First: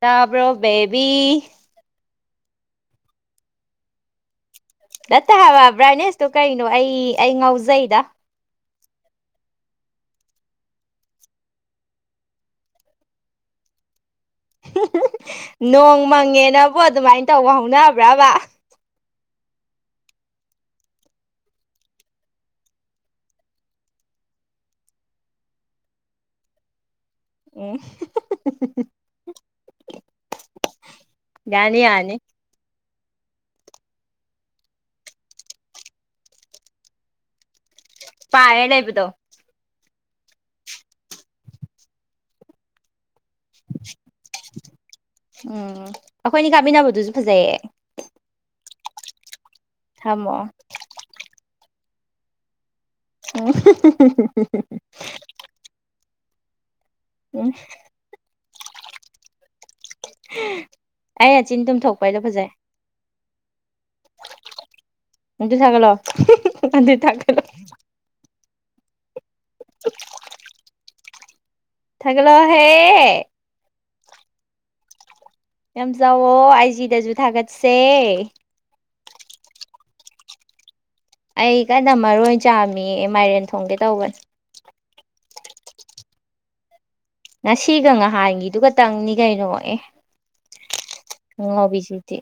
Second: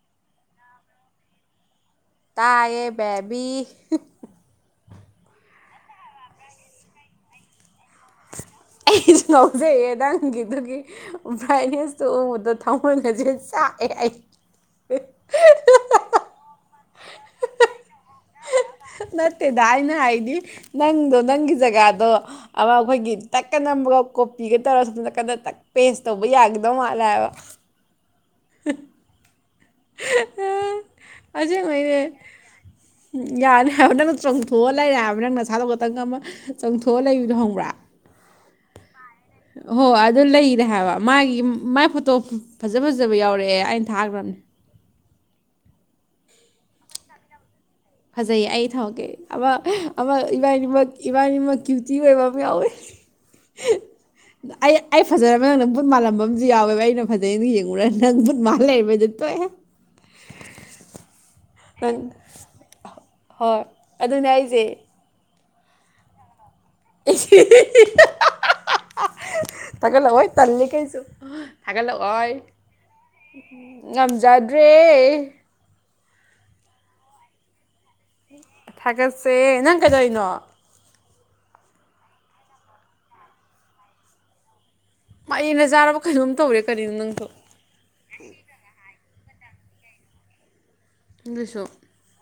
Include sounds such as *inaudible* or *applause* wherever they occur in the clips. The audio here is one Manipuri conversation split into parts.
ꯇꯥꯕꯔ‌ꯣ ꯕ‌ꯦꯕꯤ ꯇꯥꯏꯌꯦ ꯕꯦꯕꯤ ꯅꯠꯇ‌ꯦ ꯍꯥꯏꯕ ꯕ꯭ꯔꯥꯏꯠꯅꯦꯁꯇꯣ ꯀꯩꯅꯣ ꯑꯩ ꯑꯩ ꯉꯥꯎꯖꯩꯗ ꯑꯩꯁꯨ ꯉꯥꯎꯖꯩꯑꯦ ꯅꯪꯒꯤꯗꯨꯒꯤ ꯕ꯭ꯔꯥꯏꯠꯅꯦꯁꯇꯣ ꯎꯕꯗ ꯊꯃ‌ꯣꯏꯒꯁ‌ꯦ ꯆꯥꯛꯑꯦ ꯑꯩ ꯅꯣꯡ ꯃꯪꯉꯦꯅ ꯑꯗꯨꯃꯥꯏꯅ ꯇꯧꯕ ꯍꯧꯅꯕ꯭ꯔꯥ ꯅꯠꯇꯦꯗ ꯑꯩꯅ ꯍꯥꯏꯗꯤ ꯅꯪꯗꯣ ꯅꯪꯒꯤ ꯖꯒꯥꯗꯣ ꯑꯃ ꯑꯩꯈꯣꯏꯒꯤ ꯇꯛꯀ ꯅꯝꯕꯒ ꯀꯣꯄꯤꯒ ꯇꯧꯔ ꯁꯨꯝꯀꯟꯅ ꯇꯛ ꯄꯦꯁ ꯇꯧꯕ ꯌꯥꯒꯗꯧ ꯃꯥ ꯎꯝ *unintelligible* *unintelligible* *unintelligible* ꯌꯥꯅꯤ ꯑꯁ‌ꯦꯡꯕꯩꯅ‌ꯦ ꯌꯥꯅꯤ ꯎꯝ ꯌꯥꯅꯤ ꯍꯥꯏꯕ ꯅꯪꯅ ꯆꯣꯡꯊꯣꯛꯑ ꯂꯩꯔ‌ꯦ ꯍꯥꯏꯕ ꯅꯪ ꯅꯁꯥꯗ ꯈꯇꯪ ꯑꯃ ꯆꯣꯡꯊꯣꯛꯑ ꯂꯩꯕꯗꯣ ꯈꯪꯕ꯭ꯔꯥ ꯄꯥꯏꯔ ꯂꯩꯕꯗꯣ ꯍꯣ ꯑꯗꯨ ꯂꯩꯔꯦ ꯍꯥꯏꯕ ꯃꯥꯒꯤ ꯃꯥꯥꯏ ꯐꯣꯇꯣ ꯐꯖ ꯐꯖꯕ ꯌꯥꯎꯔ ꯔꯛꯑꯦ ꯑꯩꯅ ꯊꯥꯈ꯭ꯔꯕꯅꯤ ꯎꯝ ꯑꯩꯈꯣꯏꯅꯤ ꯀꯥꯞꯃꯤꯟꯅꯕꯗꯨꯁꯨ ꯐꯖꯩꯌꯦ ꯐꯖꯩꯌꯦ ꯑꯩ ꯊꯝꯃꯒꯦ ꯑꯃ ꯑꯃ ꯊꯝꯃꯣ ꯏꯕꯥꯅꯤ ꯃꯛ ꯏꯕꯥꯅꯤ ꯃꯛ ꯀꯌꯨ ꯖꯤ ꯑꯣꯏꯕ ꯑꯃ ꯌꯥꯎꯋꯦ ꯑꯣ *unintelligible* ꯌꯥꯎꯋ‌ꯦꯕ ꯅ ꯐꯖꯩꯅ ꯌ‌ꯦꯡꯉꯨꯔ ꯃꯥꯟꯂꯩꯕꯗ ꯇꯣꯛꯑꯦ ꯍꯦ ꯑꯩ ꯑꯆꯤꯟ ꯇꯨꯝ ꯅꯪ ꯊꯣꯛꯄꯩꯗꯣ ꯐꯖꯩ ꯍꯣꯏ ꯑꯗꯨꯅꯦ ꯑꯩꯖꯦ ꯑꯗꯨ ꯊꯥꯒꯠꯂꯣ *inaudible* ꯊꯥꯒꯠ ꯂꯛ ꯑꯣꯏ ꯇꯟ ꯂꯤ ꯀꯥꯏꯁꯨ ꯊꯥꯒꯠꯂꯛ ꯑꯣꯏ ꯊꯥꯒꯠꯂꯛꯑꯣꯍꯦ ꯉꯝꯖꯗ꯭ꯔꯦ ꯌꯥꯝꯖꯋ ꯑꯩꯖꯤꯗꯁꯨ ꯊꯥꯒꯠꯁꯤ ꯁ ꯊꯥꯒꯠꯁꯦ ꯅꯪ ꯀꯩꯗꯧꯔꯤꯅꯣ ꯑꯩ ꯀꯅꯥ ꯃꯔꯣꯏ ꯆꯥꯃꯤ ꯃꯥꯏꯔꯦꯟ ꯊꯣꯡꯒꯦ ꯇꯧꯕꯅꯦ ꯃꯥꯩꯅ ꯆꯥꯔꯕ ꯀꯩꯅꯣꯝ ꯇꯧꯔꯦ ꯀꯔꯤꯅꯣ ꯅꯪ ꯉꯁꯤꯒ ꯉꯍꯥꯟꯒꯤꯗꯨꯒꯇꯪꯅꯤ ꯌꯥꯏꯅꯉ ꯑꯦ ꯑꯗꯨꯁꯨ ꯎꯕꯤꯖꯤꯠꯇꯤ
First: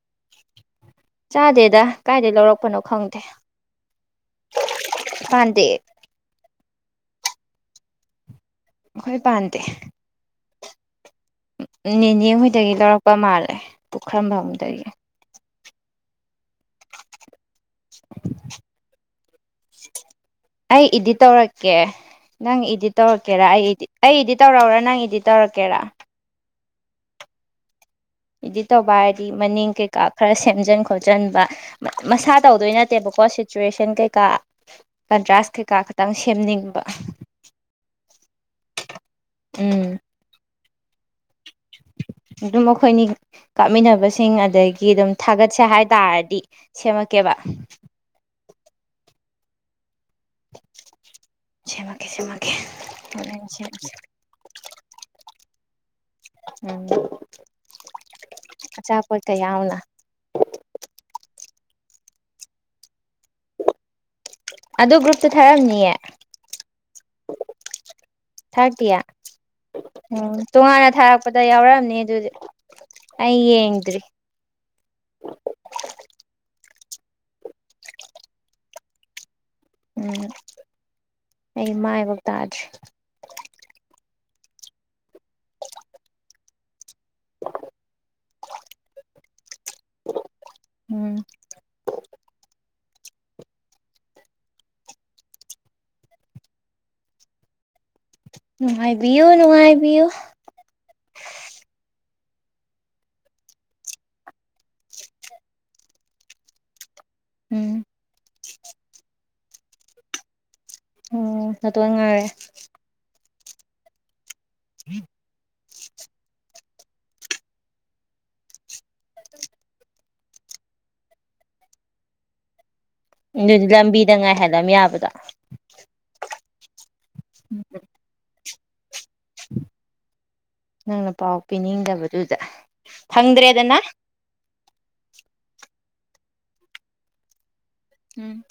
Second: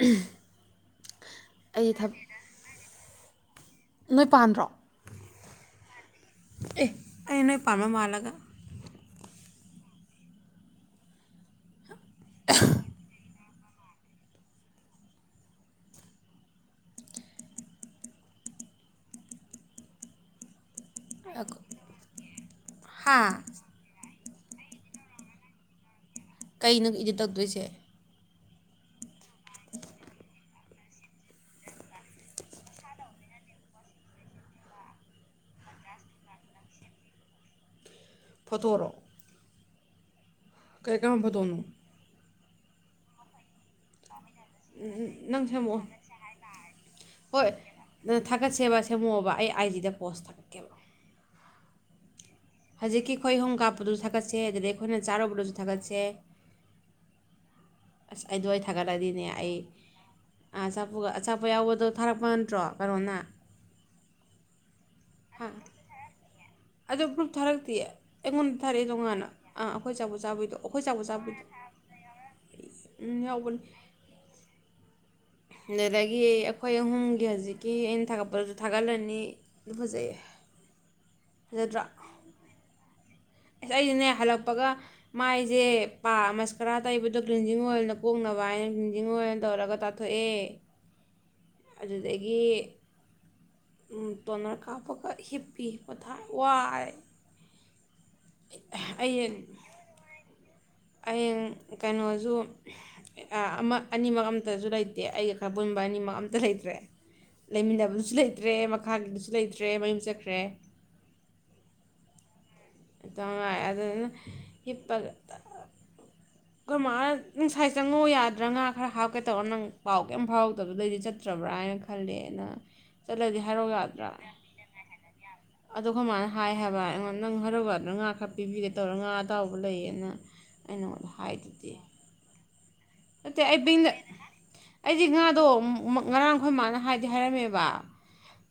ꯎꯝ ꯆꯥꯗꯦꯗ ꯀꯥꯏꯗꯩ ꯂꯧꯔꯛꯄꯅꯣ ꯈꯪꯗꯦ ꯦ ꯅꯣꯏ ꯄꯥꯟꯗ꯭ꯔꯣ ꯄꯗꯦ ꯑꯦ ꯑꯩ ꯅꯣꯏ ꯄꯥꯝꯃ ꯃꯥꯜꯂꯒ ꯍꯣꯏ ꯄꯥꯟꯗꯦ ꯅꯅꯦꯅꯦ ꯍꯣꯏꯗꯒꯤ ꯂꯧꯔꯛꯄ ꯃꯥꯜꯂꯦ ꯄꯨꯈꯔꯝꯕ ꯑꯃꯗꯌꯦ *inaudible* ꯑꯩ ꯏꯗꯤꯠ ꯇꯧꯔꯛꯀꯦ ꯅꯪ ꯏꯗꯤꯠ ꯍꯥ ꯇꯧꯔꯛꯀꯦꯔ ꯑꯩ ꯏꯗꯤꯠ ꯑꯩ ꯏꯗꯤꯠ ꯇꯧꯔꯛꯎꯔ ꯅꯪ ꯏꯗꯤꯠ ꯇꯧꯔꯛꯀꯦꯔꯥ ꯀꯩꯅꯣ ꯏꯗꯤꯠ ꯇꯧꯗꯣꯏꯁꯦ ꯏꯗꯤꯠ ꯇꯧꯕ ꯍꯥꯏꯔꯗꯤ ꯃꯅꯤꯡ ꯀꯩꯀꯥ ꯈꯔ ꯁꯦꯝꯖꯤꯟ ꯈꯣꯠꯆꯟꯕ ꯃꯁꯥ ꯇꯧꯗꯣꯏ ꯅꯠꯇꯦꯕꯀꯣ ꯁꯤꯆꯨꯋꯦꯁꯟ ꯀꯩꯀꯥ ꯀꯟꯇ꯭ꯔꯥꯁ ꯀꯩꯀꯥ ꯈꯇꯪ ꯁꯦꯝꯅꯤꯡꯕ ꯐꯣꯠꯇꯣꯔꯣ ꯎꯝ ꯀꯥꯏ ꯀꯥꯝꯕꯗꯣꯅꯨ ꯑꯗꯨꯝ ꯑꯩꯈꯣꯏꯅꯤ ꯀꯥꯞꯃꯤꯟꯅꯕꯁ ꯁꯤꯡ ꯑꯗꯒꯤ ꯑꯗꯨꯝ ꯅꯪ ꯊꯥꯒꯠꯁꯦ ꯁꯦꯝꯃꯛꯑꯣ ꯍꯥꯏꯇꯥꯥꯔꯗꯤ ꯁꯦꯝꯃꯛꯀꯦꯕ ꯍꯣꯏ ꯑꯩꯗꯤꯗ ꯄꯣꯁ ꯊꯥꯔꯛꯀꯦꯕ ꯃꯀꯦ ꯁꯃꯦ ꯍꯧꯖꯤꯛꯀꯤ ꯑꯩꯈꯣꯏꯍꯣꯡꯝ ꯀꯥꯞꯄꯗꯨꯁꯨ ꯊꯥꯒꯠꯁꯦ ꯑꯗꯨꯗꯒꯤ ꯑꯩꯈꯣꯏꯅ ꯆꯥꯔꯨꯕꯗꯁꯨ ꯊꯥꯒꯠꯁꯦ ꯎꯝ ꯑꯁ ꯑꯩꯗꯋꯥ ꯊꯥꯒꯠꯂꯗꯤꯅꯦ ꯑꯆꯥꯄꯣꯠꯀ ꯑꯩ ꯌꯥꯎꯅ ꯑ ꯑꯆꯥꯄ ꯑꯆꯥꯄꯣ ꯌꯥꯎꯕꯗꯣ ꯊꯥꯔꯛꯄ ꯅꯠꯇ꯭ꯔꯣ ꯀꯩꯅꯣꯅ ꯑꯗꯨ ꯒ꯭ꯔꯨꯞꯇ ꯊꯥꯔꯝꯅꯤꯌꯦ ꯑ ꯒ꯭ꯔꯨꯞ ꯊꯥꯔꯛꯇꯤꯌꯦ ꯑꯩꯉꯣꯟꯗ ꯊꯥꯔꯛꯑꯦ ꯊꯥꯔꯛꯇꯤꯌꯦ ꯇꯣꯉꯥꯟꯅ ꯑꯥ ꯑꯩꯈꯣꯏ ꯆꯥꯕ ꯎꯝ ꯆꯥꯕꯤꯗꯣ ꯑꯩꯈꯣꯏ ꯇꯣꯉꯥꯟꯅ ꯆꯥꯕ ꯊꯥꯔꯛꯄꯗ ꯆꯥꯕꯤꯗꯣ ꯌꯥꯎꯔꯛꯑꯝꯅꯤ ꯑꯗꯨꯗꯤ ꯎꯝ ꯑꯩ ꯌꯥꯎꯕꯅꯤ ꯌꯦꯡꯗ꯭ꯔꯤ ꯑꯗꯨꯗꯒꯤ ꯑꯩꯈꯣꯏ ꯑꯍꯨꯝꯒꯤ ꯍꯧꯖꯤꯛꯀꯤ ꯑꯩꯅ ꯊꯥꯒꯠꯄꯁꯨ ꯊꯥꯒꯠꯂꯅꯤ ꯑꯗꯨ ꯐꯖꯩꯌꯦ ꯎꯝ ꯑꯩ ꯐꯖꯗ꯭ꯔꯥ ꯃꯥꯏꯕ ꯇꯥꯗ꯭ꯦ *unintelligible* ꯑꯁ ꯑꯩꯁꯅꯦ ꯍꯜꯂꯛꯄꯒ ꯃꯥꯏꯁꯦ ꯄꯥꯃꯁ ꯈꯔꯥ ꯑ ꯇꯩꯕꯗꯣ ꯭ꯂꯤꯟꯖꯤꯡ ꯑꯣꯏꯜꯅ ꯀꯣꯛꯅꯕ ꯍꯥꯏꯅ ꯒ꯭ꯂꯤꯟꯖꯤꯡ ꯑꯣꯏꯜ ꯇꯧꯔꯒ ꯇꯥꯊꯣꯛꯑꯦ ꯎꯝ ꯑꯗꯨꯗꯒꯤ ꯇꯣꯅꯔ ꯀꯥꯞꯄꯒ ꯍꯤꯞꯄꯤꯤꯞ ꯄ ꯊꯥꯏ ꯋꯥꯏ ꯅꯨꯡꯉꯥꯏꯕꯤꯌꯨ ꯅꯨꯡꯉꯥꯏꯕꯤꯌꯨ ꯑ ꯀ *unintelligible* *unintelligible* ꯁꯨ ꯂꯩꯇꯦ ꯑꯩ ꯈꯟꯕꯅꯤꯃ ꯑꯝ ꯇꯔ ꯂꯩꯗ꯭ꯔꯦ ꯎꯝ ꯂꯩꯃꯤꯗꯥꯕꯨꯁ ꯂꯩ ꯇ꯭ꯔꯦ ꯃꯈꯥꯒꯤꯗꯨꯁꯨ ꯂꯩꯇ꯭ꯔꯦ ꯃꯌꯨꯝ ꯆꯠꯈ꯭ꯔꯦ ꯎꯝ ꯅꯠꯇ ꯉꯥꯏꯔꯦ ꯇ ꯑꯗ ꯏꯄꯜ ꯀꯃꯥꯏ ꯉꯅꯨꯡꯁꯥꯏ ꯆꯪꯉꯧ ꯌꯥꯗ꯭ꯔꯥ ꯉꯥ ꯈꯔ ꯍꯥꯞꯀꯦ ꯇꯧꯔ ꯅꯪ ꯄꯥꯎ ꯀꯩꯝ ꯐꯥꯎꯔꯗꯕꯗꯩꯗꯤ ꯆꯠꯇ꯭ꯔꯕ꯭ꯔꯥ ꯍꯥꯏꯅ ꯈꯜꯂꯦꯅ ꯆꯠꯂꯗꯤ ꯑꯗꯨ ꯍꯥꯏꯔꯧ ꯌꯥꯗ꯭ꯔꯥ ꯂꯝꯕꯤꯗ ꯉꯥꯏꯍꯜꯂꯝ ꯌꯥꯕꯗꯣ ꯑꯗꯣ ꯑꯩꯈꯣꯏ ꯃꯥꯅ ꯍꯥꯏꯕ ꯑꯩꯉꯣꯟꯗ ꯅꯪ ꯍ ꯔꯧꯒꯔꯅꯉ ꯈ ꯇꯤꯕꯤꯒ ꯇꯧꯔꯒ ꯉꯥ ꯑꯇꯥꯎꯕ ꯂꯩꯌꯦꯅ ꯅꯪꯅ ꯄꯥꯎ ꯄꯤꯅꯤꯡꯗꯕꯗꯨꯗ ꯑ ꯐꯪꯗ꯭ꯔꯦꯗꯅ ꯑꯩꯕ ꯑꯩꯗꯤ ꯉ ꯑꯗꯣ ꯉꯔꯥꯡ ꯑꯩꯈꯣꯏ ꯃꯥꯅ ꯍꯥꯏꯗꯤ ꯍꯥꯏꯔꯝꯃꯦꯕ ꯎꯝ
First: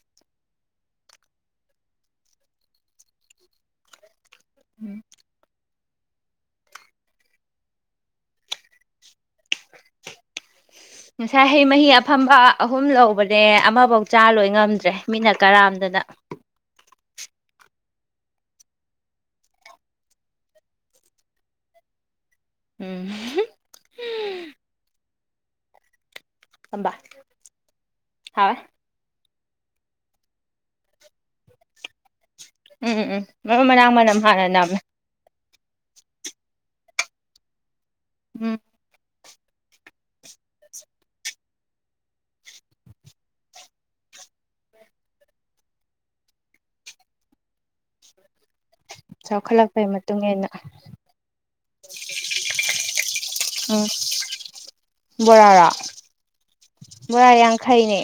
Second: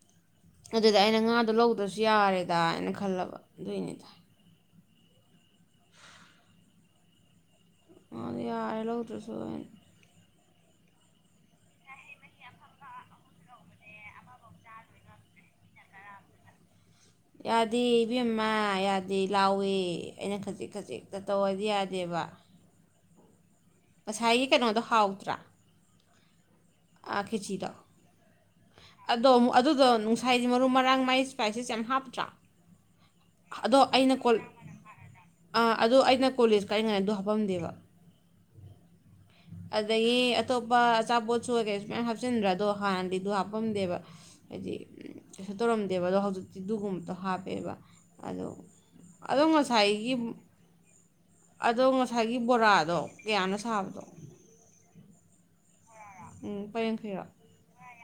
ꯑꯗꯨꯗ ꯑꯩꯅ ꯉꯥꯗꯣ ꯂꯧꯗ꯭ꯔꯁꯨ ꯌꯥꯔꯦꯗ ꯍꯥꯏꯅ ꯈꯜꯂꯕ ꯑꯗꯨꯏꯅꯤꯗ ꯎꯝ ꯑ ꯌꯥꯔꯦ ꯂꯧꯗ꯭ꯔꯁꯨ ꯉꯁꯥꯏ ꯍꯩ ꯃꯍꯤ ꯑꯐꯝꯕ ꯑꯍꯨꯝ ꯂꯧꯕꯅꯦ ꯑꯃꯐꯧ ꯆꯥ ꯂꯣꯏ ꯉꯝꯗ꯭ꯔꯦ ꯃꯤꯠꯅ ꯀꯔꯥꯝꯗꯅ ꯌꯥꯗꯦ ꯏꯕꯦꯝꯃ ꯌꯥꯗꯤ ꯂꯥꯎꯏ ꯑꯩꯅ ꯈꯖꯤꯛ ꯈꯖꯤꯛꯇ ꯇꯧꯑꯗꯤ ꯌꯥꯗꯦꯕ ꯎꯝ ꯆꯥꯛ ꯑꯝꯕ ꯍꯧꯋꯦ ꯑꯗꯣ ꯑꯗꯨꯗꯣ ꯅꯨꯡꯁꯥꯏꯗꯤ ꯃꯔꯨ ꯃꯔꯥꯡ ꯃꯥꯏ ꯏꯁꯄꯥꯏꯁꯦꯁ ꯌꯥꯝ ꯍꯥꯞꯄꯇ꯭ꯔꯥ ꯎꯝ ꯎꯝ ꯃꯔꯨ ꯃꯔꯥꯡ ꯃꯅꯝ ꯍꯥꯟꯅ ꯅꯝꯃꯦ ꯑꯥ ꯑꯗꯣ ꯑꯩꯅ ꯀꯣꯂꯦꯖ ꯀꯥꯏꯅꯤꯡꯉꯥꯏꯗ ꯍꯥꯞꯄꯝꯗꯦꯕ ꯎꯝ ꯑꯗꯒꯤ ꯑꯇꯣꯞꯄ ꯑꯆꯥꯄꯣꯠꯁꯨ ꯀ ꯀꯩꯁꯨ ꯃꯌꯥꯝ ꯍꯥꯞꯆꯤꯟꯗ꯭ꯔꯥ ꯑꯗꯣ ꯍꯥꯟꯅꯗꯤ ꯗꫭꯍꯥꯝ ꯍꯥꯞꯄꯝꯗꯦꯕ ꯍꯥꯏꯗꯤ ꯀꯩꯁꯨ ꯇꯧꯔꯝꯗꯦꯕ ꯑꯗꯣ ꯍꯧꯖꯤꯛꯇꯤꯗꯨꯒꯨꯝꯕꯗꯣ ꯍꯥꯞꯄꯦꯕ ꯑꯗꯣ ꯑꯗꯣ ꯆꯥꯎꯈꯠꯂꯛꯄꯩ ꯉꯁꯥꯏꯒꯤ ꯃꯇꯨꯡ ꯏꯟꯅ ꯑꯗꯣ ꯉꯁꯥꯏꯒꯤ ꯕꯣꯔꯥꯗꯣ ꯀꯌꯥꯅ ꯎꯝ ꯁꯥꯕꯗꯣ ꯕꯣꯔꯥꯔꯣ ꯂꯨꯄꯥ ꯌꯥꯡꯈꯩꯔꯣ ꯕꯣꯔꯥ ꯌꯥꯡꯈꯩꯅꯦ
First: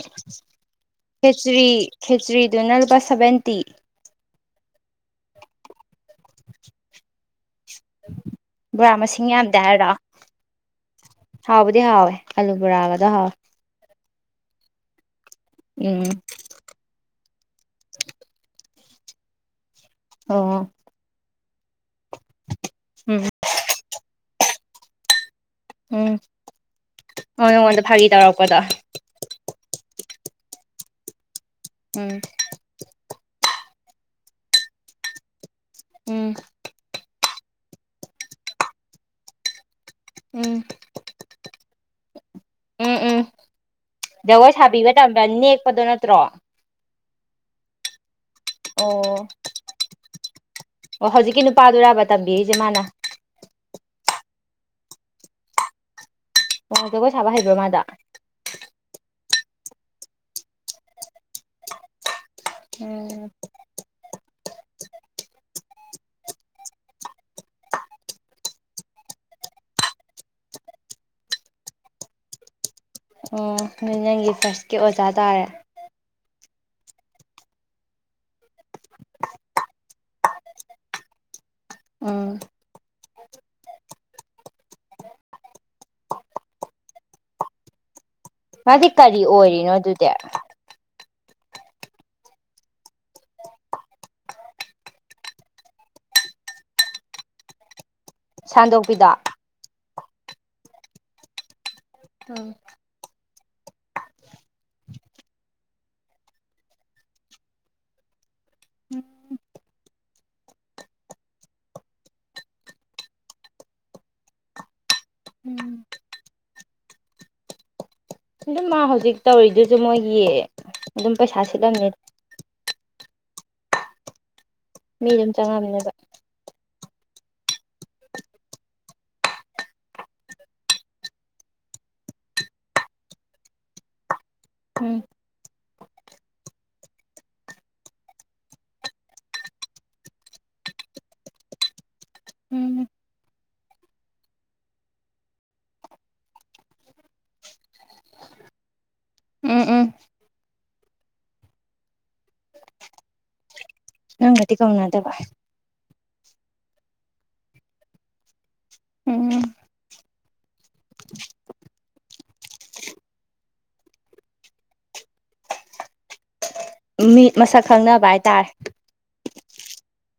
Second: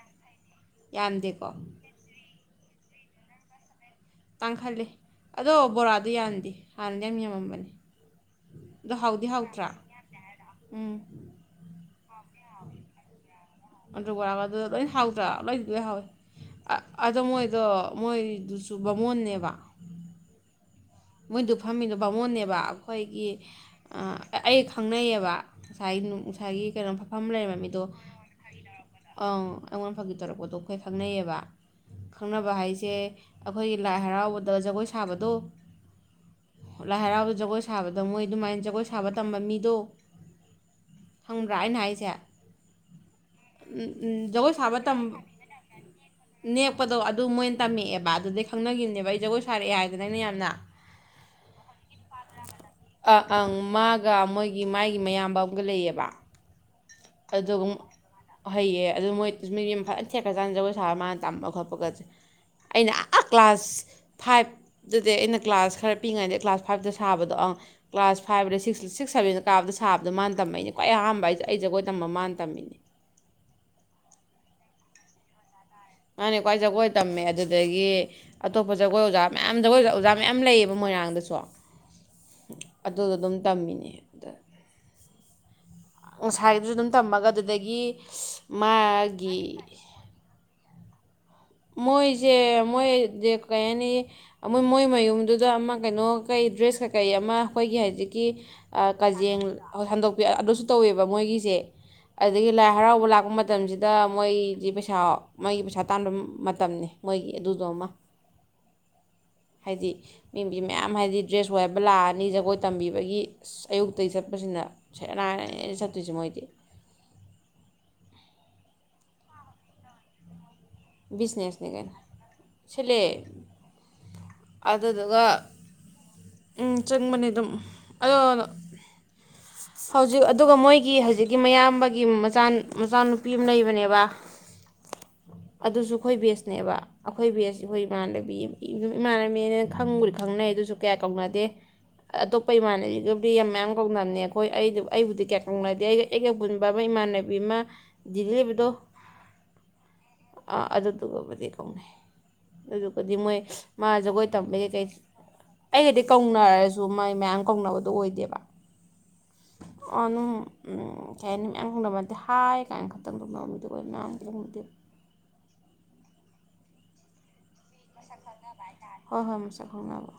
ꯌꯥꯝꯗꯦꯀꯣ ꯈꯦꯆꯔꯤ ꯈꯦꯆꯔꯤ ꯗꯨꯅ ꯂꯨꯄ ꯁꯚꯦꯟꯇꯤ ꯇꯥꯡꯈꯠꯂꯤ ꯑꯗꯣ ꯕꯣꯔꯥꯗꯣ ꯌꯥꯟꯗꯦ ꯍꯥꯟꯅꯗꯤ ꯌꯥꯝ ꯌꯥꯝꯄꯝꯕꯅꯤ ꯕꯣꯔꯥ ꯃꯁꯤꯡ ꯌꯥꯝꯗꯦ ꯍꯥꯏꯔꯥ ꯍꯥꯎꯕꯨꯗꯤ ꯍꯥꯎꯋꯦ ꯑꯜꯂꯨ ꯕꫭꯔꯒꯗꯥ ꯍꯥꯎꯋꯦ ꯑꯂꯨ ꯕꫭꯔꯒꯗꫭ ꯂꫭꯏꯅ ꯇꯔ ꯂꯣꯏ ꯂꯣꯏꯍꯥꯎꯋꯦ ꯎꯝ ꯑ ꯑꯗꯣ ꯃꯣꯏꯗꯣ ꯃꯣꯏꯗꯨꯁꯨ ꯕꯥꯃꯣꯟꯅꯦꯕ ꯑꫭ ꯃꯣꯏꯗꯨ ꯐꯝꯃꯤꯗꫭ ꯕꯥꯃꯣꯟꯅꯦꯕ ꯎꯝ ꯑꯩꯈꯣꯏꯒꯤ ꯑꯩ ꯈꯪꯅꯩꯌꯦꯕ ꯉꯁꯥꯏꯒꯤ ꯎꯝ ꯉꯁꯥꯏꯒꯤ ꯀꯩꯅꯣ ꯐꯝ ꯑꯣ ꯂꯩꯔꯝꯕ ꯃꯤꯗꯣ ꯅꯉꯣꯟꯗ ꯐꯥꯒꯤ ꯇꯧꯔꯛꯄꯗꯣ ꯑ ꯑꯩꯉꯣꯟ ꯐꯥꯒꯤ ꯇꯧꯔꯛꯄꯗꯣ ꯑꯩꯈꯣꯏ ꯈꯪꯅꯩꯌꯦꯕ ꯎꯝ ꯈꯪꯅꯕ ꯍꯥꯏꯁꯦ ꯑꯩꯈꯣꯏꯒꯤ ꯂꯥꯏ ꯍꯔꯥꯎꯕꯗ ꯖꯒꯣꯏ ꯁꯥꯕꯗꯣ ꯎꯝ ꯂꯥꯏ ꯍꯔꯥꯎꯕ ꯖꯒꯣꯏ ꯁꯥꯕꯗ ꯃꯣꯏ ꯑꯗꯨꯃꯥꯏꯅ ꯖꯒꯣꯏ ꯁꯥꯕ ꯇꯝꯕ ꯃꯤꯗꯣ ꯎꯝ ꯈꯪꯕ꯭ꯔ ꯑꯧꯅ ꯍꯥꯏꯖꯦ ꯎꯝ ꯎꯝ ꯎꯝ ꯎꯝ ꯖꯒꯣꯏ ꯁꯥꯕ ꯁꯥꯕꯤ ꯇꯝ ꯃꯇꯝꯗ ꯅꯦꯛꯄꯗꯣ ꯅꯠꯇ꯭ꯔꯣ ꯅꯦꯛꯄꯗꯣ ꯑꯗꯨ ꯃꯣꯏꯅ ꯇꯝꯃꯛꯑꯦꯕ ꯕꯥ ꯑꯗꯨꯎꯗꯩ ꯈꯪꯅꯈꯤꯕꯅꯦꯕ ꯑꯩ ꯑꯣ ꯖꯒꯣꯏ ꯁꯥꯔꯛꯑꯦ ꯍꯥꯏꯗꯅ ꯑꯩꯅ ꯌꯥꯝꯅ ꯑꯣ ꯍꯧꯖꯤꯛꯀꯤ ꯅꯨꯄꯥꯗꯨꯔꯥꯕ ꯇꯝꯕꯤꯔꯤꯁꯦ ꯃꯥꯅ ꯑ ꯑꯪ ꯃꯥꯒ ꯃꯣꯏꯒꯤ ꯃꯒꯤ ꯃꯌꯥꯝꯕ ꯑꯃꯒ ꯂꯩꯌꯦꯕ ꯑꯣ ꯖꯒꯣꯏ ꯁꯥꯕ ꯍꯩꯕ꯭ꯔꯣ ꯑꯗꯨꯒꯝ ꯃꯥꯗꯣ ꯍꯩꯌꯦ ꯑꯗꯨ ꯃꯣꯏ ꯃꯤꯝ ꯌꯥꯝ ꯐꯖꯅ ꯊꯦꯛꯀ꯭ꯔ ꯆꯥꯥꯟꯅ ꯖꯒꯣꯏ ꯁꯥꯔ ꯃꯥꯅ ꯇꯝꯕ ꯈꯣꯠꯄꯒꯠꯁꯦ ꯑꯩꯅ ꯎꯝ ꯀ꯭ꯂꯥꯁ ꯐꯥꯏꯚꯇꯗꯤ ꯑꯩꯅ ꯀ꯭ꯂꯥꯁ ꯈꯔ ꯄꯤꯛꯏꯉꯩꯗꯩ ꯀ꯭ꯂꯥꯁ ꯐꯥꯏꯚꯇ ꯁꯥꯕꯗꯣ ꯑꯪ ꯀ꯭ꯂꯥꯁ ꯐꯥꯏꯞꯗ ꯁꯤꯛꯁ ꯁꯤꯛꯁ ꯁꯕꯦꯟꯗ ꯀꯥꯕꯗ ꯁꯥꯕꯗꯣ ꯃꯥꯅ ꯇꯝꯝꯕꯩꯅꯦ ꯈ꯭ꯋꯥꯏ ꯑꯍꯥꯟꯕ ꯍꯥꯏꯁ ꯑꯩ ꯖꯒꯣꯏꯗ ꯇꯝ ꯃ ꯃꯥꯥꯟꯅ ꯇꯝꯃꯤꯅꯤ ꯑꯣ ꯑꯣ ꯅꯪꯒꯤ ꯐꯥꯔꯁꯀꯤ ꯑꯣꯖꯥ ꯇꯥꯔꯦ ꯃꯥꯅꯦ ꯈ꯭ꯋꯥꯏ ꯖꯒꯣꯏ ꯇꯝꯃꯦ ꯑꯗꯨꯗꯒꯤ ꯑꯇꯣꯞꯄ ꯖꯒꯣꯏ ꯑꯣꯖꯥ ꯃꯌꯥꯝ ꯖꯒꯣꯏ ꯑꯣꯖꯥ ꯃꯌꯥꯝ ꯂꯩꯌꯦꯕ ꯃꯣꯏꯔꯥꯡꯗꯁꯨ ꯎꯝ ꯑꯗꯨꯗ ꯑꯗꯨꯝ ꯇꯝꯃꯤꯅꯦ ꯑ ꯅꯨꯡꯁꯥꯒꯤꯗꯨꯁꯨ ꯑꯗꯨꯝ ꯇꯝꯃꯒ ꯑꯗꯨꯗꯒꯤ ꯃꯥꯗꯤ ꯀꯔꯤ ꯃꯥꯒꯤ ꯑꯣꯏꯔꯤꯅꯣ ꯑꯗꯨꯗꯤ ꯃꯣꯏꯁꯦ ꯃꯣꯏ ꯀꯩ ꯍꯥꯏꯅꯤ ꯃꯣꯏ ꯃꯣꯏ ꯃꯌꯨꯝꯗꯨꯗ ꯑꯃ ꯀꯩꯅꯣ ꯀꯩ ꯗ꯭ꯔꯦꯁ ꯀꯩꯀꯩ ꯑꯃ ꯑꯩꯈꯣꯏꯒꯤ ꯍꯥꯏꯖꯤꯛ ꯒꯤ ꯁꯥꯟꯗꯣꯛꯄꯤꯗꯣ ꯀꯖꯦꯡ ꯍꯟꯗꯣꯛ ꯑꯗꯨꯁꯨ ꯇꯧꯋꯦꯕ ꯃꯣꯏꯒꯤꯁꯦ ꯑꯗꯒꯤ ꯎꯝ ꯂꯥꯏ ꯍꯔꯥꯎꯕ ꯂꯥꯛꯄ ꯃꯇꯝ ꯃꯇꯝꯁꯤꯗ ꯃꯣꯏꯁꯤ ꯄꯩꯁꯥ ꯃꯣꯏꯒꯤ ꯄꯩꯁꯥ ꯇꯥꯟꯕ ꯃꯇꯝꯅꯤ ꯃꯣꯏꯒꯤ ꯑꯗꯨꯗꯣꯃ ꯍꯥꯏꯗꯤ ꯃꯤꯕꯤ ꯃꯌꯥꯝ ꯍꯥꯏꯗꯤ ꯗ꯭ꯔꯦꯁ ꯋꯥꯏꯕ ꯂꯥꯛꯑꯅꯤ ꯖꯒꯣꯏ ꯇꯝꯕꯤꯕꯒꯤ ꯑ ꯑꯌꯨꯛꯇꯒꯤ ꯆꯠꯄꯁꯤꯅ ꯁꯦꯅꯥꯔꯅ ꯎꯝ ꯆꯠꯇꯣꯏꯁꯦ ꯃꯣꯏꯗꯤ ꯑꯗꯨ ꯃꯥ ꯍꯧꯖꯤꯛ ꯇꯧꯔꯤꯗꯨꯁꯨ ꯃꯣꯏ ꯌꯦꯛꯑꯦ ꯑꯗꯨ ꯑꯗꯨꯝ ꯄꯩꯁꯥꯁꯤꯠ ꯂꯝꯅꯤ ꯍꯦꯂꯦ ꯃꯤ ꯑꯗꯨꯝ ꯆꯪꯉꯕꯅꯦꯕ ꯎꯝ ꯆꯪꯕꯅꯦ ꯑꯗꯨꯝ ꯑꯗꯣ ꯍꯧꯖꯤꯛ ꯑꯗꯨꯒ ꯃꯣꯏꯒꯤ ꯍꯧꯖꯤꯛꯀꯤ ꯃꯌꯥꯝꯕꯒꯤ ꯃꯆꯥ ꯃꯆꯥꯅꯨꯄꯤ ꯑꯃ ꯂꯩꯕꯅꯦꯕ ꯎꯝ ꯑꯗꯨꯁꯨ ꯑꯩꯈꯣꯏ ꯕꯦꯁꯅꯦꯕ ꯑꯩꯈꯣꯏ ꯕꯦꯁ ꯑꯩꯈꯣꯏ ꯏꯃꯥꯟꯅꯕꯤꯝ ꯏꯃꯥꯟꯅꯕꯤꯅ ꯈꯪꯉꯨꯔꯤ ꯈꯪꯅꯩ ꯑꯗꯨꯁꯨ ꯀꯌꯥ ꯀꯧꯅꯗꯦ ꯑꯇꯣꯞꯄ ꯎꯝ ꯏꯃꯥꯟꯅꯕꯤꯒꯕꯨꯗꯤ ꯌꯥꯝ ꯃꯌꯥꯝ ꯀꯧꯅꯕꯅꯦ ꯑꯩꯈꯣꯏ ꯑꯩ ꯑꯩꯕꯨꯗꯤ ꯀꯌꯥ ꯀꯧꯅꯗꯦ ꯑꯩꯒ ꯑꯩꯒ ꯄꯨꯟꯕ ꯑꯃ ꯏꯃꯥꯟꯅꯕꯤ ꯑꯃ ꯗꯤꯜꯂꯤꯕꯗꯣ ꯎꯝ ꯎꯝ ꯑꯥ ꯑꯗꯨꯗꯨꯒꯕꯨꯗꯤ ꯀꯧꯅꯩ ꯑꯗꯨꯒꯗꯤ ꯃꯣꯏ ꯃꯥ ꯖꯒꯣꯏ ꯅꯪꯒꯗꯤ ꯇꯝꯕꯒꯤ ꯀꯩ ꯀꯧꯅꯗꯕ ꯑꯩꯒꯗꯤ ꯀꯧꯅꯔꯁꯨ ꯃꯥꯏ ꯃꯌꯥꯝ ꯀꯧꯅꯕꯗꯣ ꯑꯣꯏꯗꯦꯕ ꯎꯝ ꯑꯗꯨꯝ ꯀꯩ ꯍꯥꯏꯅꯤ ꯃꯌꯥꯝ ꯀꯧꯅꯕ ꯅꯠꯇꯦ ꯍꯥꯏ ꯀꯥꯏꯅ ꯈꯛꯇꯪ ꯇꯧꯅꯕ ꯃꯤꯗꯤ ꯑꯣꯏ ꯃꯌꯥꯝꯗꯤꯗꯪꯅꯗꯦꯕ ꯃꯤꯠ ꯃꯁꯛ ꯈꯪꯅꯕ ꯍꯥꯏꯇꯥꯔꯦ ꯍꯣꯏ ꯍꯣꯏ ꯃꯥꯁꯛ ꯈꯪꯅꯕ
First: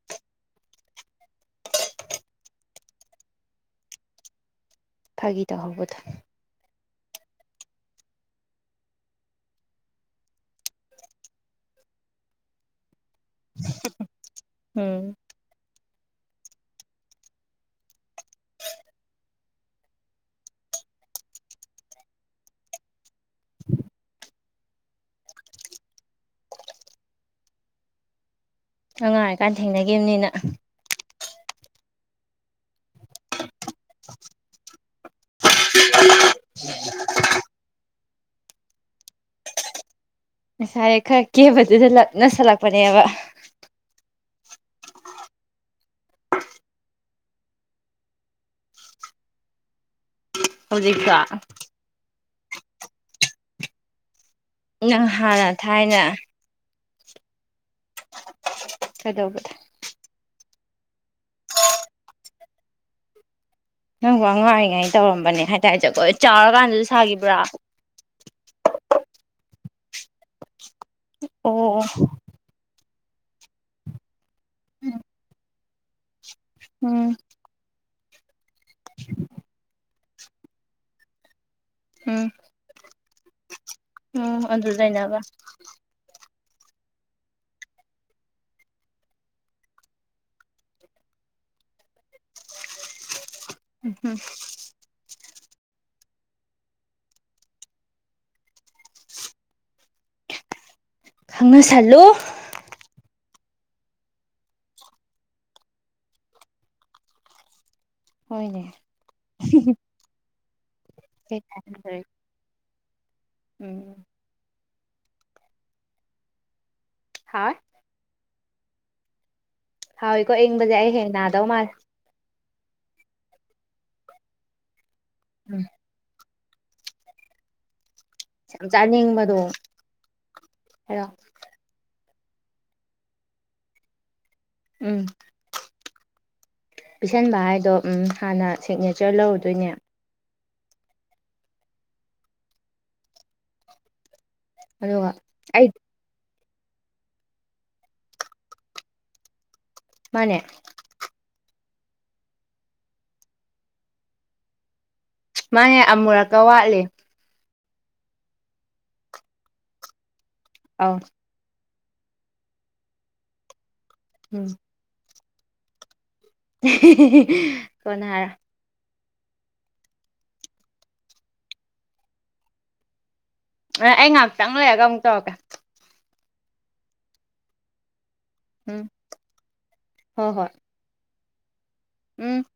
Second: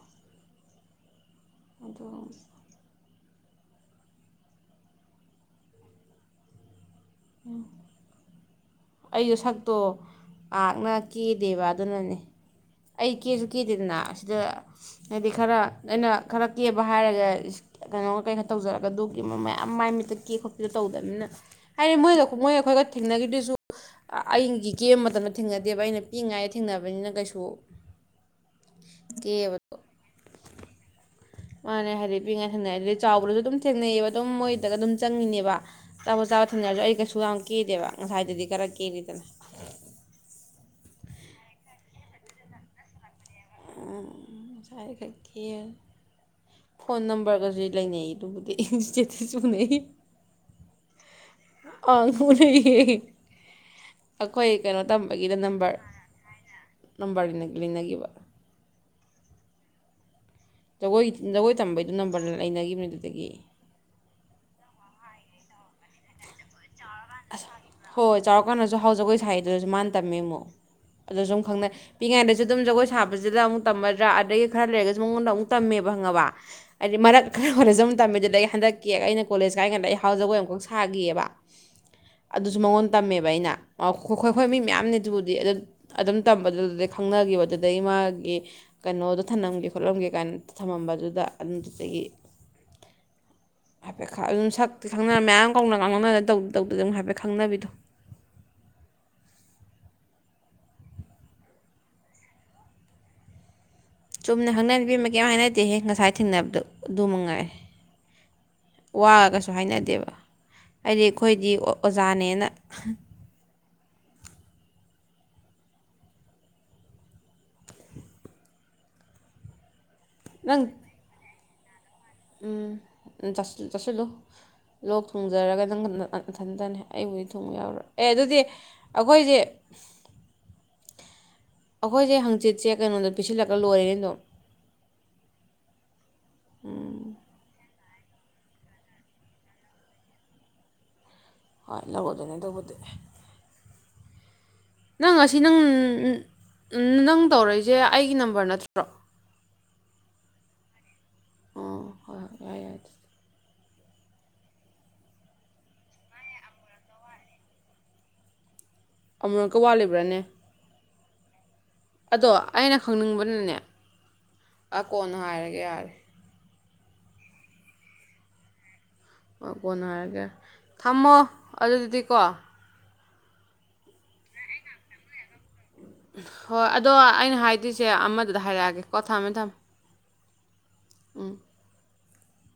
ꯑꯗꯨ ꯐꯥꯒꯤ ꯇꯧꯍꯧꯕꯗ ꯎꯝ ꯑꯩꯁꯨ ꯁꯛꯇꯣ ꯑꯥꯛꯅ ꯀꯦꯗꯦꯕ ꯑꯗꯨꯅꯅꯦ ꯑꯩ ꯀꯦꯁꯨ ꯀꯦꯗꯦꯗꯅ ꯁꯤꯗ ꯎꯝ ꯍꯥꯏꯗꯤ ꯈꯔ ꯑꯩꯅ ꯈꯔ ꯀꯦꯕ ꯍꯥꯏꯔꯒ ꯀꯩꯅꯣ ꯀꯩꯅ ꯈ ꯇꯧꯖꯔꯒ ꯑꯗꯨꯒꯤꯕ ꯃꯌꯥꯝ ꯃꯥꯏ ꯃꯤꯠꯇ ꯀꯦ ꯈꯣꯠꯄꯤꯗꯣ ꯇꯧꯗꯕꯅꯤꯅ ꯍꯥꯏꯗꯤ ꯃꯣꯏꯗ ꯃꯣꯏ ꯑꯩꯈꯣꯏꯒ ꯊꯦꯡꯅꯈꯗꯨꯁꯨ ꯑꯩꯒꯤ ꯀꯦꯕ ꯃꯇꯝꯗ ꯊꯦꯡꯅꯗꯦꯕ ꯑꯩꯅ ꯄꯤꯛꯏꯉꯥꯏꯗ ꯊꯦꯡꯅꯕꯅꯤꯅ ꯀꯩꯁꯨ ꯑꯉꯥꯡ ꯑꯣꯏꯔꯤꯀꯥꯟꯗ ꯀꯦꯕꯗꯣ ꯊꯦꯡꯅꯈꯤꯕꯅꯤꯅ ꯃꯥꯅꯦ ꯍꯥꯏꯗꯤ ꯄꯤꯉꯥꯏ ꯊꯪꯅꯩ ꯑꯗꯨꯗꯗꯤ ꯆꯥꯎꯕ꯭ꯔꯁꯨ ꯑꯗꯨꯝ ꯊꯦꯡꯅꯩꯑꯕ ꯑꯗꯨꯝ ꯃꯣꯏꯗꯒ ꯑꯗꯨꯝ ꯆꯪꯉꯤꯅꯦꯕ ꯆꯥꯕ ꯆꯥꯕ ꯊꯦꯡꯅꯔꯁꯨ ꯑꯩ ꯀꯩꯁꯨ ꯌꯥꯝ ꯀꯦꯗꯦꯕ ꯉꯁꯥꯏ ꯑꯗꯨꯗꯤ ꯈꯔꯥ ꯀꯦꯔꯤꯗꯅ ꯉꯁꯥꯏ ꯈꯔ ꯀꯦꯕꯗꯨꯗ ꯂꯞꯅꯁꯜꯂꯛꯄꯅꯦꯕ ꯎꯝ ꯉꯁꯥꯏ ꯈꯔꯥ ꯀꯦꯔꯥ ꯐꯣꯟ ꯅꯝꯕꯔꯒꯁꯨ ꯂꯩꯅꯩ ꯑꯗꯨꯕꯨꯗꯤ ꯑꯩ ꯏꯁꯇꯦꯇꯁ ꯎꯅꯩ ꯍꯧꯖꯤꯛꯇꯣ ꯑ ꯍꯅꯌꯦ ꯑꯩꯈꯣꯏ ꯀꯩꯅꯣ ꯅꯪ ꯇꯝꯕꯒꯤꯗ ꯍꯥꯟꯅ ꯅꯝꯕꯔ ꯊꯥꯏꯅ ꯅꯕꯥꯔ ꯂꯤꯅꯈꯤꯕ ꯀꯩꯗꯧꯕꯗ ꯖꯒꯣꯏ ꯖꯒꯣꯏ ꯇꯝꯕꯩꯗꯨ ꯅꯝꯕꯔ ꯂꯩꯅꯈꯤꯕꯅꯦ ꯑꯗꯨꯗꯒꯤ ꯅꯪꯡ ꯑꯉꯥꯡꯑꯣꯏꯔꯤ ꯀꯟꯗ ꯇꯧꯔꯝꯕꯅꯦ ꯍꯥꯏꯇꯥꯔꯦ ꯑꯩꯈꯣꯏ ꯆꯥꯎꯔꯀꯥꯟꯗ ꯑꯁ ꯍꯣꯏ ꯆꯥꯎꯔꯀꯥꯟꯗꯁꯨ ꯍꯥꯎ ꯖꯒꯣꯏ ꯁꯥꯏꯗꯨꯗꯁꯨ ꯃꯥ ꯇꯃꯃꯦ ꯃꯨꯛ ꯑꯗꯣ ꯁꯨꯝ ꯈꯪꯅꯩ ꯑꯣ ꯄꯤꯛꯉꯩꯗꯁꯨ ꯑꯗꯨꯝ ꯖꯒꯣꯏ ꯁꯥꯕ ꯇꯕꯁꯤꯗ ꯑꯃꯨꯛ ꯇꯝꯃꯗ꯭ꯔꯥ ꯑꯗꯩ ꯈꯥꯔ ꯂꯩꯔꯥꯒꯁꯨꯃꯨꯡ ꯎꯟꯗ ꯇꯝꯃꯦꯕ ꯉꯕꯥ ꯑ ꯎꯝ ꯃꯔ ꯈꯔ ꯈꯔꯖ ꯇꯝꯃꯦ ꯑꯗꯩꯩ ꯍꯟꯗꯛꯀꯤ ꯑꯩꯅ ꯀꯣꯂꯦꯖ ꯀꯥꯏ ꯀꯥꯟꯗ ꯍꯥꯎ ꯖꯒꯣꯏ ꯑꯃꯨꯈꯛ ꯁꯥꯈꯤꯑꯕ ꯎꯝ ꯑꯗꯨꯁꯨ ꯃꯉꯣꯟꯗ ꯇꯝꯃꯦꯕ ꯑꯩꯅ ꯎꯝ ꯑꯩꯈꯣꯏ ꯃꯤ ꯑꯗꯨ ꯃꯌꯥꯝꯅꯤ ꯂꯩꯅꯕ ꯑꯗꯨꯕꯨꯗꯤ ꯑꯗꯨ ꯑꯗꯨꯝ ꯇꯝꯕꯗꯨꯗꯨꯗꯒꯤꯩ ꯈꯪꯅꯈꯤꯕꯗꯨꯗꯒꯤ ꯃꯥꯒꯤ ꯀꯩꯅꯣꯗꯣ ꯊꯝꯂꯝꯒꯦ ꯈꯣꯠꯂꯝꯒꯦ ꯀꯥꯏꯅ ꯊꯝꯃꯝꯕꯗꯨꯗ ꯑꯗꯨꯗꯨꯗꯒꯤ ꯍꯥꯏꯐꯦꯠ ꯎꯝ ꯑꯗꯨꯝ ꯁꯛ ꯈꯪꯅ ꯃꯌꯥꯝ ꯀꯥꯎꯅ ꯉꯥꯡꯅ ꯇꯧꯗ ꯇꯧꯗꯅꯥ ꯍꯥꯏꯐꯦꯠ ꯈꯪꯅꯕꯤꯗꯣ ꯈꯪꯅꯁꯜꯂꯨ ꯆꯨꯝꯅ ꯍꯪꯅꯕꯤꯃ ꯀꯩꯝ ꯍꯥꯏꯅꯗꯦꯍꯦ ꯉꯁꯥꯏ ꯊꯦꯡꯅꯕꯗꯣ ꯑꯗꯨ ꯃꯉꯥꯏ ꯍꯣꯏꯅꯦ ꯋꯥꯒꯁꯨ ꯍꯥꯏꯅꯗꯦꯕ ꯍꯥꯏꯗꯤ ꯑꯩꯈꯣꯏꯗꯤ ꯑꯣꯖꯥꯅꯦꯅ ꯑꯍꯨ ꯎꯝ ꯍꯥ ꯍꯥꯎ ꯏꯀꯣ ꯑꯏꯪꯕꯥꯁ‌ꯦ ꯑꯩ ꯍꯥꯌ‌ꯦꯡ ꯅ ꯗꯧ ꯃꯥꯜꯂ‌ꯦ ꯎꯝ ꯆꯁꯤꯜ ꯆꯥꯁꯤꯜꯂꯨ ꯂꯣꯛ ꯊꯨꯡꯖꯔꯒ ꯅꯪ ꯃꯊꯟꯇꯅ ꯑꯩꯕꯨꯗꯤ ꯊꯨꯡ ꯌꯥꯎꯔꯣꯏ ꯑꯦ ꯑꯗꯨꯗꯤ ꯌꯥꯝ ꯆꯥꯅꯤꯡꯕꯗꯣ ꯑꯩꯈꯣꯏꯁꯦ ꯍꯥꯏꯔꯣ ꯑꯩꯈꯣꯏꯁꯦ ꯍꯪꯆꯤꯠꯁꯦ ꯀꯩꯅꯣꯗꯣ ꯄꯤꯁꯤꯜꯂꯛꯒ ꯂꯣꯏꯔꯦꯅꯦ ꯑꯗꯨꯝ ꯎꯝ ꯄꯤꯁꯟꯕ ꯍꯥꯏꯗꯣ ꯎꯝ ꯍꯥꯟꯅ ꯁꯤꯛꯅꯦꯆ꯭ꯔ ꯂꯧꯔꯨꯗꯣꯏꯅꯦ ꯍꯣꯏ ꯂꯧꯔꯗꯣꯏꯅꯦ ꯑꯗꯨꯕꯨꯗꯤ ꯑꯗꯨꯒ ꯅꯪ ꯑꯁꯤ ꯅꯪ ꯑꯩ ꯅꯪ ꯇꯧꯔꯛꯏꯁꯦ ꯑꯩꯒꯤ ꯅꯝꯕꯔ ꯅꯠꯇ꯭ꯔꯣ ꯃꯥꯅꯦ ꯑꯣ ꯍꯣꯏ ꯍꯣꯏ ꯌꯥꯏ ꯌꯥꯏ ꯃꯥꯅꯦ ꯑꯃꯨꯔꯛꯀ ꯋꯥꯠꯂꯤ ꯑꯃꯨꯔꯛꯀ ꯋꯥꯠꯂꯤꯕ꯭ꯔꯥꯅꯦ ꯑꯧ ꯑꯗꯣ ꯑꯩꯅ ꯈꯪꯅꯤꯡꯕꯅꯅꯦ ꯎꯝ ꯉꯥꯏꯔꯒꯦ ꯌꯥꯔꯦ *unintelligible* ꯀꯣꯟꯅ ꯍꯥꯏꯔꯣ ꯀꯣꯟꯅ ꯍꯥꯏꯔꯒꯦ ꯊꯝꯃꯣ ꯑꯗꯨꯗꯤꯀꯣ ꯑꯩ ꯉꯥꯏꯍꯥꯛꯇꯪ ꯂꯩꯔꯒ ꯑꯃꯨꯛ ꯇꯧꯔꯛꯀꯦ ꯍꯣꯏ ꯑꯗꯣ ꯑꯩꯅ ꯍꯥꯏꯗꯣꯏꯁꯦ ꯑꯃ ꯑꯗꯨꯗ ꯎꯝ ꯍꯥꯏꯔꯛꯑꯒꯦ ꯀꯣ ꯊꯝꯃꯦ ꯊꯝꯃꯦ ꯍꯣꯏ ꯍꯣꯏ ꯎꯝ ꯎꯝ